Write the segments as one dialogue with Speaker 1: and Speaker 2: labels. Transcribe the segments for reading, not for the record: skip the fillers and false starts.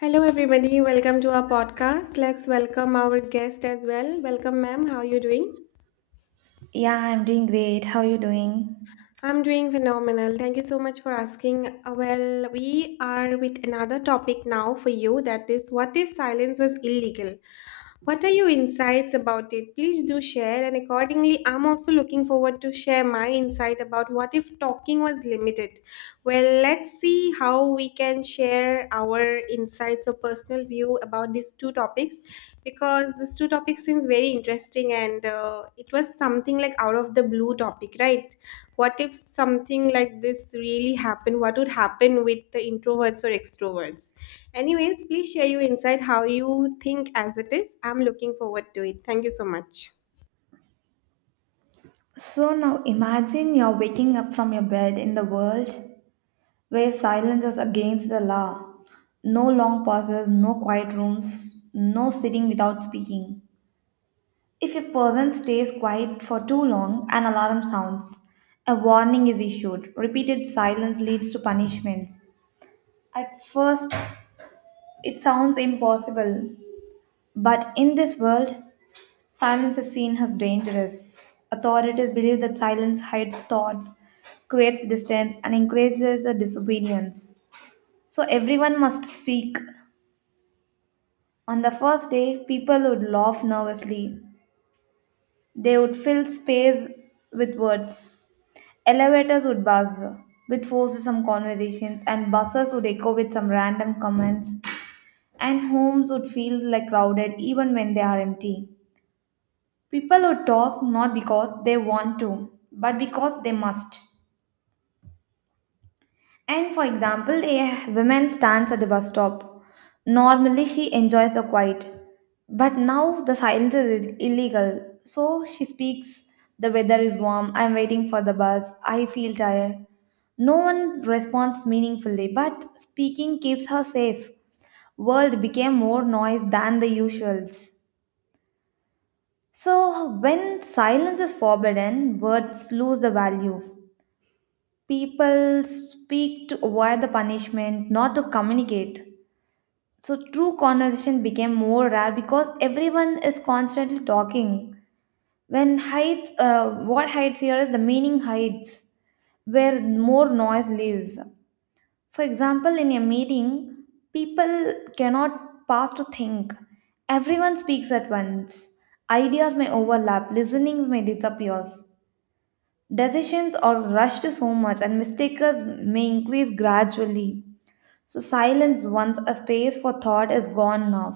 Speaker 1: Hello, everybody. Welcome to our podcast. Let's welcome our guest as well. Welcome, ma'am. How are you doing?
Speaker 2: Yeah, I'm doing great. How are you doing?
Speaker 1: I'm doing phenomenal. Thank you so much for asking. Well, we are with another topic now for you that is, what if silence was illegal? What are your insights about it? Please do share, and accordingly, I'm also looking forward to share my insight about what if talking was limited. Well, let's see how we can share our insights or personal view about these two topics because these two topics seems very interesting and it was something like out of the blue topic, right? What if something like this really happened, what would happen with the introverts or extroverts? Anyways, please share your insight how you think as it is. I'm looking forward to it. Thank you so much.
Speaker 2: So now imagine you're waking up from your bed in the world where silence is against the law. No long pauses, no quiet rooms, no sitting without speaking. If a person stays quiet for too long, an alarm sounds. A warning is issued. Repeated silence leads to punishments. At first, it sounds impossible, but in this world, silence is seen as dangerous. Authorities believe that silence hides thoughts, creates distance, and encourages the disobedience. So everyone must speak. On the first day, people would laugh nervously. They would fill space with words. Elevators would buzz with some conversations, and buses would echo with some random comments. And homes would feel like crowded even when they are empty. People who talk not because they want to, but because they must. And for example, a woman stands at the bus stop. Normally, she enjoys the quiet, but now the silence is illegal. So she speaks, the weather is warm, I'm waiting for the bus, I feel tired. No one responds meaningfully, but speaking keeps her safe. World became more noise than the usuals. So, when silence is forbidden, words lose the value. People speak to avoid the punishment, not to communicate. So, true conversation became more rare because everyone is constantly talking. When hides, what hides here is the meaning hides, where more noise lives. For example, in a meeting, people cannot pause to think. Everyone speaks at once. Ideas may overlap, listenings may disappear. Decisions are rushed so much, and mistakes may increase gradually. So, silence once a space for thought is gone now.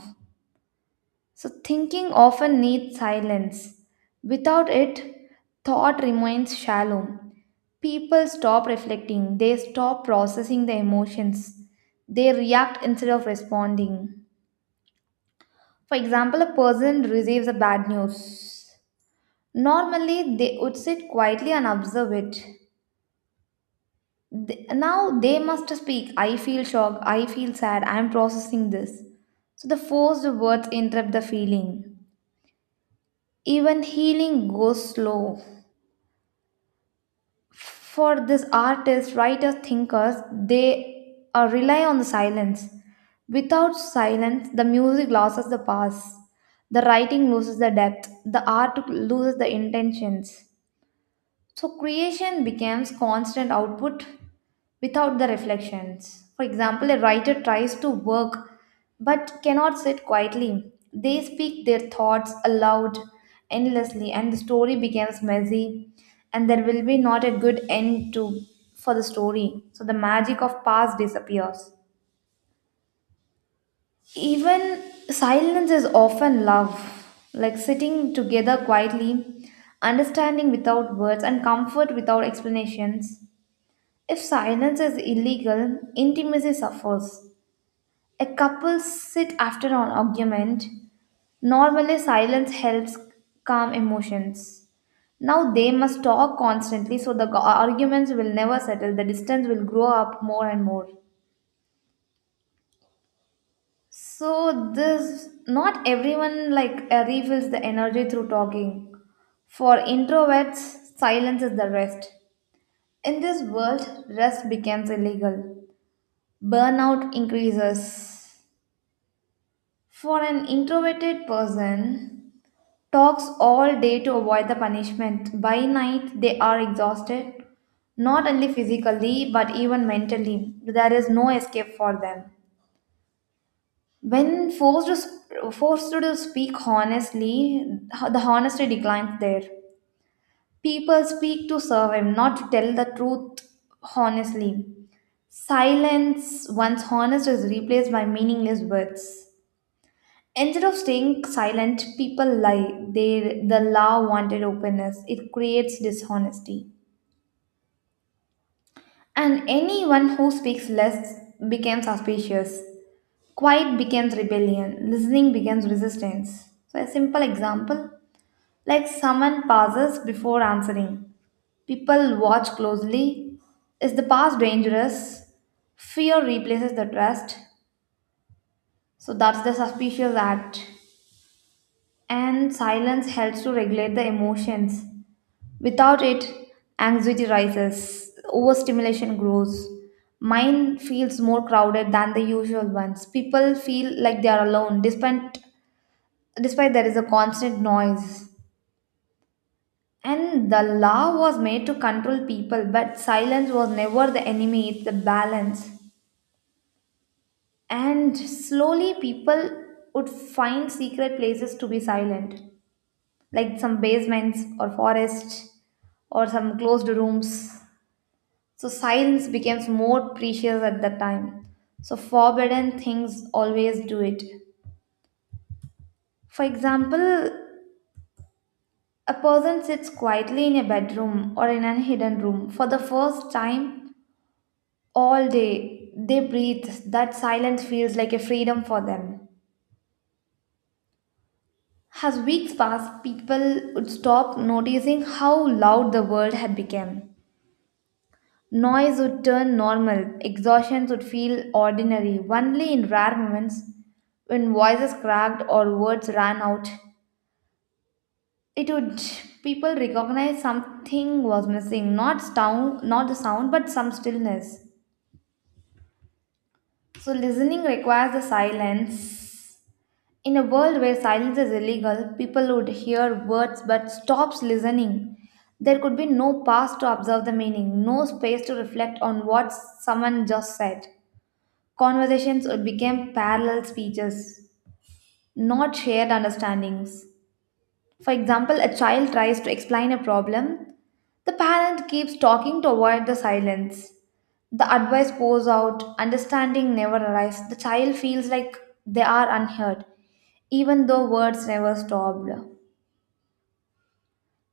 Speaker 2: So, thinking often needs silence. Without it, thought remains shallow. People stop reflecting, they stop processing the emotions, they react instead of responding. For example, a person receives a bad news. Normally, they would sit quietly and observe it. Now they must speak. I feel shocked. I feel sad. I am processing this. So the forced words interrupt the feeling. Even healing goes slow. For this artists writers thinkers they rely on the silence, without silence the music loses the pass, the writing loses the depth, the art loses the intentions. So creation becomes constant output without the reflections. For example, a writer tries to work but cannot sit quietly. They speak their thoughts aloud endlessly and the story becomes messy and there will be not a good end to for the story. So the magic of past disappears. Even silence is often love, like sitting together quietly, understanding without words, and comfort without explanations. If silence is illegal, intimacy suffers. A couple sit after an argument. Normally, silence helps calm emotions. Now they must talk constantly so the arguments will never settle, the distance will grow up more and more. So this not everyone like refills the energy through talking. For introverts, silence is the rest. In this world, rest becomes illegal. Burnout increases. For an introverted person, talks all day to avoid the punishment. By night, they are exhausted, not only physically but even mentally. There is no escape for them. When forced to, forced to speak honestly, the honesty declines there. People speak to serve him, not to tell the truth honestly. Silence, once honest, is replaced by meaningless words. Instead of staying silent, people lie. They, the law wanted openness. It creates dishonesty. And anyone who speaks less becomes suspicious. Quiet becomes rebellion. Listening becomes resistance. So, a simple example like someone pauses before answering. People watch closely. Is the past dangerous? Fear replaces the trust. So, that's the suspicious act. And silence helps to regulate the emotions. Without it, anxiety rises, overstimulation grows. Mine feels more crowded than the usual ones. People feel like they are alone despite despite there is a constant noise. And the law was made to control people, but silence was never the enemy, it's the balance. And slowly people would find secret places to be silent, like some basements or forests or some closed rooms. So silence becomes more precious at that time. So forbidden things always do it. For example, a person sits quietly in a bedroom or in a hidden room for the first time all day. They breathe. That silence feels like a freedom for them. As weeks passed, people would stop noticing how loud the world had become. Noise would turn normal, exhaustion would feel ordinary, only in rare moments when voices cracked or words ran out. It would people recognize something was missing, not sound, not the sound, but some stillness. So listening requires the silence. In a world where silence is illegal, people would hear words but stops listening. There could be no pause to observe the meaning, no space to reflect on what someone just said. Conversations became parallel speeches, not shared understandings. For example, a child tries to explain a problem, the parent keeps talking to avoid the silence. The advice pours out, understanding never arrives. The child feels like they are unheard, even though words never stopped.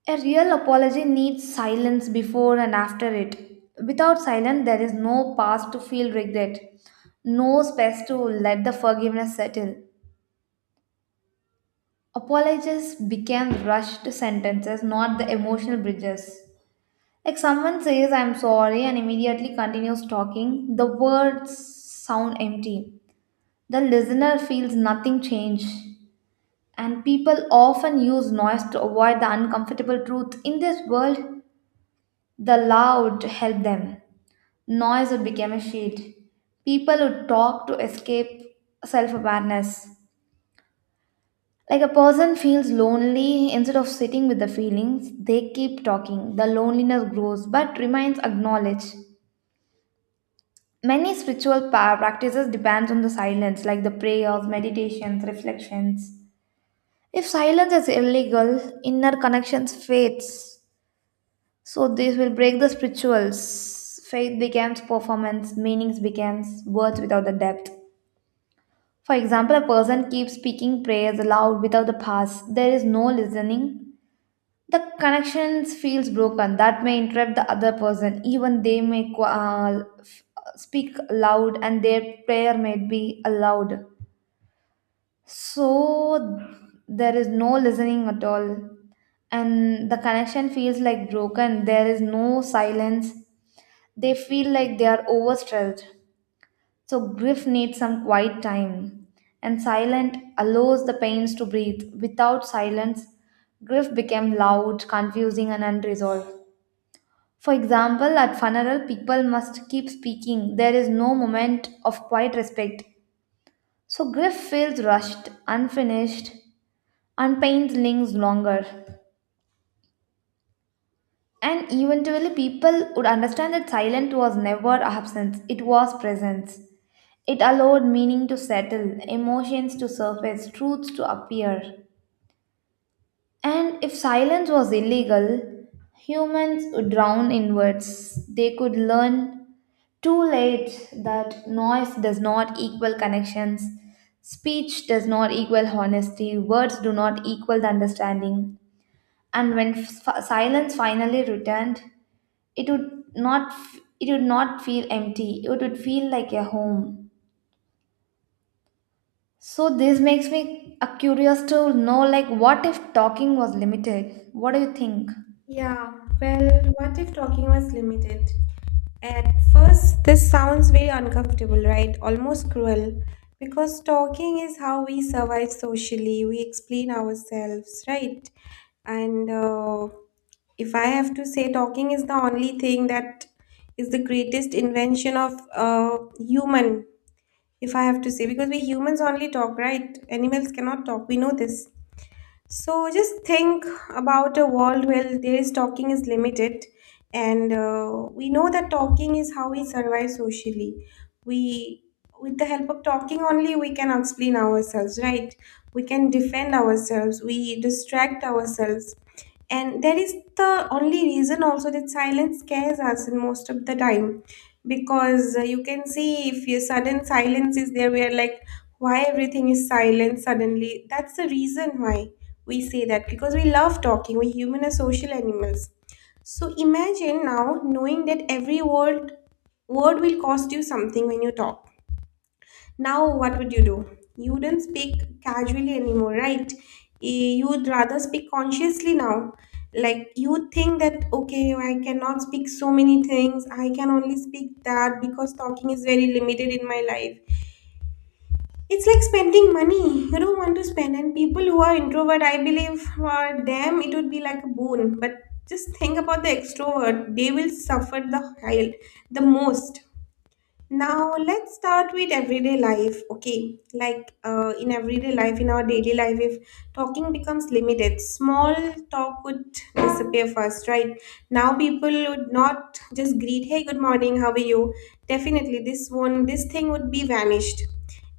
Speaker 2: A real apology needs silence before and after it. Without silence, there is no pause to feel regret, no space to let the forgiveness settle. Apologies became rushed sentences, not the emotional bridges. Like someone says, I'm sorry, and immediately continues talking, the words sound empty. The listener feels nothing change. And people often use noise to avoid the uncomfortable truth. In this world, the loud help them. Noise would become a shield. People would talk to escape self awareness. Like a person feels lonely instead of sitting with the feelings, they keep talking. The loneliness grows but remains acknowledged. Many spiritual practices depends on the silence, like the prayers, meditations, reflections. If silence is illegal, inner connections fades. So this will break the spirituals. Faith becomes performance, meanings becomes words without the depth. For example, a person keeps speaking prayers aloud without the pause. There is no listening, the connections feels broken that may interrupt the other person even they may speak loud and their prayer may be allowed. So there is no listening at all and the connection feels like broken, there is no silence. They feel like they are overstretched. So grief needs some quiet time and silent allows the pains to breathe. Without silence, grief became loud, confusing and unresolved. For example, at funeral, people must keep speaking. There is no moment of quiet respect. So grief feels rushed, unfinished, and pains lingers longer. And eventually, people would understand that silence was never absence; it was presence. It allowed meaning to settle, emotions to surface, truths to appear. And if silence was illegal, humans would drown in words. They could learn too late that noise does not equal connections, speech does not equal honesty, words do not equal the understanding. And when silence finally returned, it would not it would not feel empty. It would feel like a home. So this makes me curious to know like what if talking was limited? What do you think?
Speaker 1: Yeah, well, what if talking was limited? At first, this sounds very uncomfortable, right? Almost cruel. Because talking is how we survive socially, we explain ourselves, right? And if I have to say, talking is the only thing that is the greatest invention of human, if I have to say, because we humans only talk, right? Animals cannot talk, we know this. So just think about a world where there is talking is limited, and we know that talking is how we survive socially. We, with the help of talking only, we can explain ourselves, right? We can defend ourselves. We distract ourselves, and that is the only reason also that silence scares us in most of the time, because you can see if your sudden silence is there, we are like, why everything is silent suddenly? That's the reason why we say that, because we love talking, we human are social animals. So imagine now knowing that every word will cost you something when you talk. Now what would you do? You don't speak casually anymore, right? You would rather speak consciously now. Like you think that okay, I cannot speak so many things, I can only speak that because talking is very limited in my life. It's like spending money you don't want to spend, and people who are introvert, I believe for them it would be like a boon. But just think about the extrovert; they will suffer the hell the most. Now let's start with everyday life. Okay, like in everyday life, in our daily life, if talking becomes limited, small talk would disappear first, right? Now people would not just greet, "Hey, good morning, how are you?" Definitely, this one, this thing would be vanished,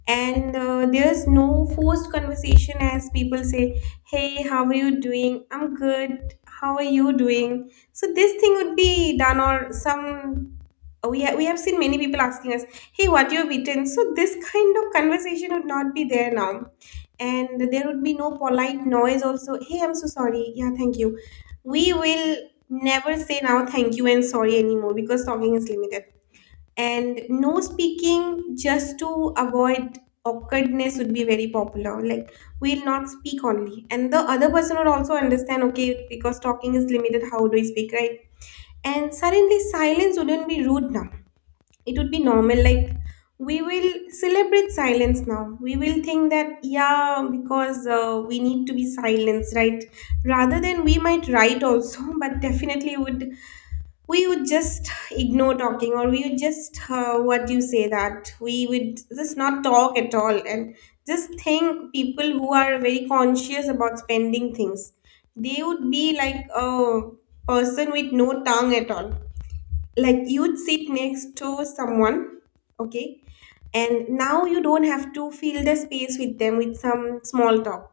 Speaker 1: and there's no forced conversation as people say, "Hey, how are you doing? I'm good. How are you doing?" So this thing would be done, or some we have seen many people asking us, hey, what you have eaten? So this kind of conversation would not be there now. And there would be no polite noise also. Hey, I'm so sorry. Yeah, thank you. We will never say now thank you and sorry anymore because talking is limited. And no speaking just to avoid awkwardness would be very popular. Like we'll not speak only. And the other person would also understand, okay, because talking is limited, how do I speak, right? And suddenly silence wouldn't be rude now, it would be normal. Like we will celebrate silence now. We will think that yeah, because we need to be silenced, right? Rather than we might write also but definitely would, we would just ignore talking, or we would just what do you say, that we would just not talk at all. And just think, people who are very conscious about spending things, they would be like a person with no tongue at all. Like you'd sit next to someone, okay, and now you don't have to fill the space with them with some small talk.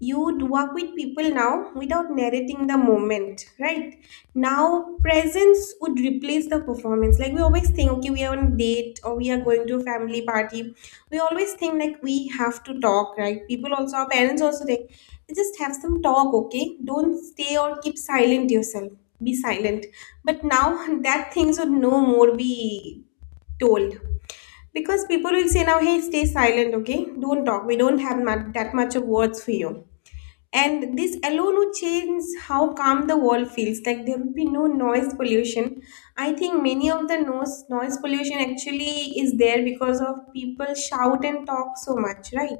Speaker 1: You'd work with people now without narrating the moment, right? Now presence would replace the performance. Like we always think, okay, we are on a date or we are going to a family party, we always think like we have to talk, right? People also, our parents also think, just have some talk, okay, don't stay or keep silent yourself, be silent. But now that things would no more be told, because people will say now, hey, stay silent, okay, don't talk, we don't have that much of words for you. And this alone would change how calm the world feels. Like there would be no noise pollution. I think many of the noise pollution actually is there because of people shout and talk so much, right?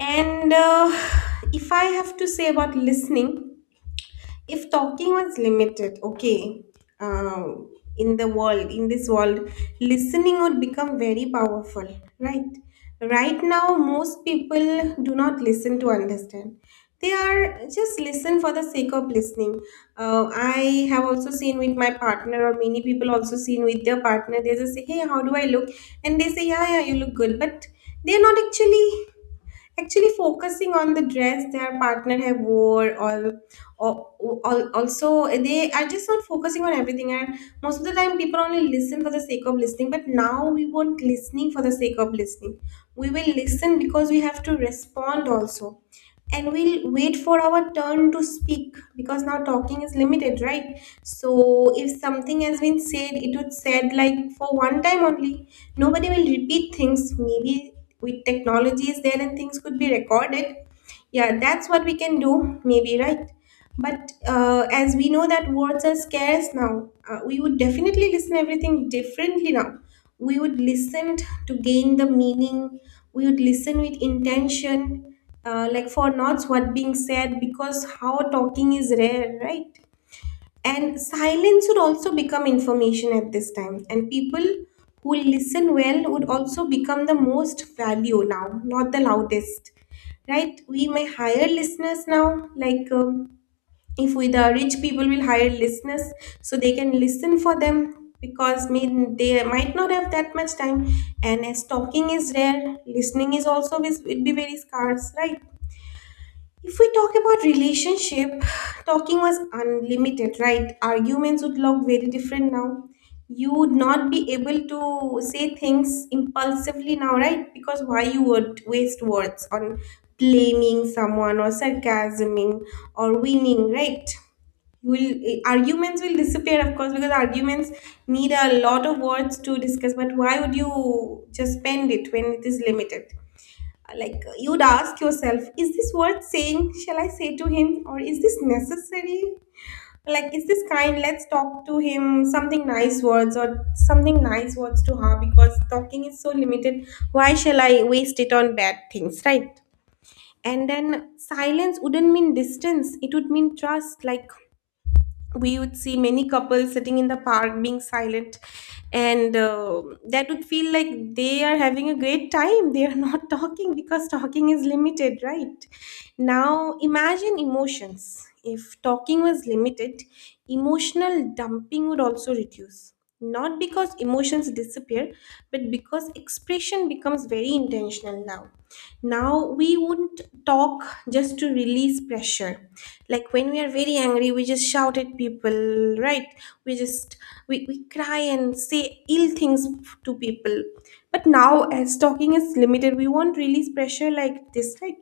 Speaker 1: And if I have to say about listening, if talking was limited, okay, um, in the world, in this world, listening would become very powerful, right? Right now most people do not listen to understand, they are just listen for the sake of listening. I have also seen with my partner, or many people also seen with their partner, they just say, hey, how do I look? And they say, yeah, you look good, but they're not actually focusing on the dress their partner have wore, or also they are just not focusing on everything. And most of the time people only listen for the sake of listening, but now we won't listening for the sake of listening. We will listen because we have to respond also, and we'll wait for our turn to speak, because now talking is limited, right? So if something has been said, it was said like for one time only. Nobody will repeat things maybe. With technology is there and things could be recorded, yeah, that's what we can do maybe, right? But as we know that words are scarce now, we would definitely listen everything differently now. We would listen to gain the meaning. We would listen with intention, like for not what being said, because how talking is rare, right? And silence would also become information at this time. And people who listen well would also become the most value now, not the loudest. Right, we may hire listeners now. Like if we, the rich people will hire listeners so they can listen for them, because mean they might not have that much time. And as talking is rare, listening is also will be very scarce, right? If we talk about relationship, talking was unlimited, right, arguments would look very different now. You would not be able to say things impulsively now, right? Because why you would waste words on blaming someone or sarcasming or winning, right? You will arguments will disappear of course, because arguments need a lot of words to discuss, but why would you just spend it when it is limited? Like you'd ask yourself, is this worth saying, shall I say to him, or is this necessary? Like is this kind, let's talk to him something nice words or something nice words to her, because talking is so limited, why shall I waste it on bad things, right? And then silence wouldn't mean distance, it would mean trust. Like we would see many couples sitting in the park being silent, and that would feel like they are having a great time, they are not talking, because talking is limited, right? Now imagine emotions, if talking was limited, emotional dumping would also reduce, not because emotions disappear, but because expression becomes very intentional now. Now we wouldn't talk just to release pressure. Like when we are very angry, we just shout at people, right? We just, we cry and say ill things to people. But now as talking is limited, we won't release pressure like this, right?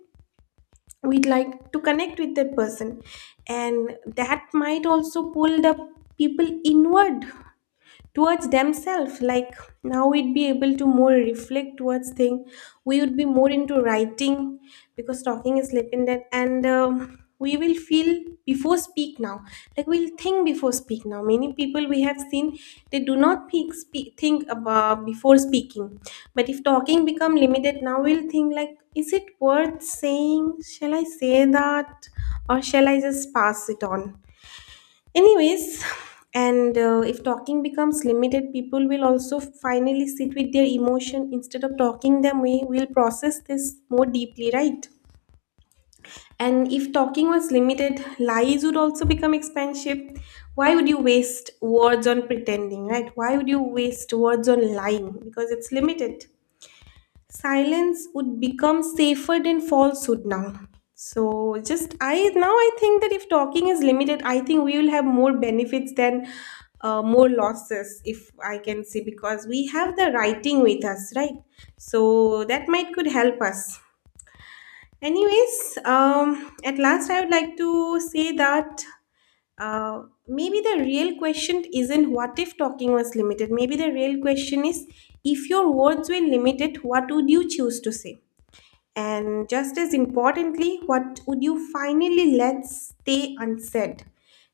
Speaker 1: We'd like to connect with that person. And that might also pull the people inward towards themselves. Like now we'd be able to more reflect towards thing. We would be more into writing, because talking is lip in that, and we will feel before speak now. Like we'll think before speak now. Many people we have seen, they do not think, speak, think about before speaking. But if talking become limited, now we'll think like, is it worth saying, shall I say that, or shall I just pass it on? Anyways, and if talking becomes limited, people will also finally sit with their emotion instead of talking them. We will process this more deeply, right? And if talking was limited, lies would also become expensive. Why would you waste words on pretending, right? Why would you waste words on lying? Because it's limited, silence would become safer than falsehood now. So just I now I think that if talking is limited, I think we will have more benefits than more losses, if I can say, because we have the writing with us, right? So that might could help us. Anyways, at last I would like to say that uh, maybe the real question isn't what if talking was limited, maybe the real question is, if your words were limited, what would you choose to say? And just as importantly, what would you finally let stay unsaid?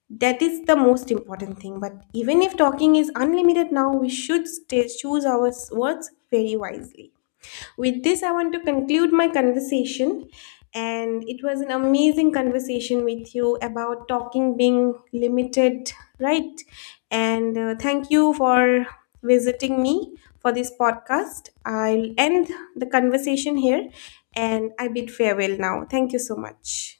Speaker 1: That is the most important thing. But even if talking is unlimited now, we should stay, choose our words very wisely. With this, I want to conclude my conversation. And it was an amazing conversation with you about talking being limited, right? And thank you for visiting me for this podcast. I'll end the conversation here and I bid farewell now. Thank you so much.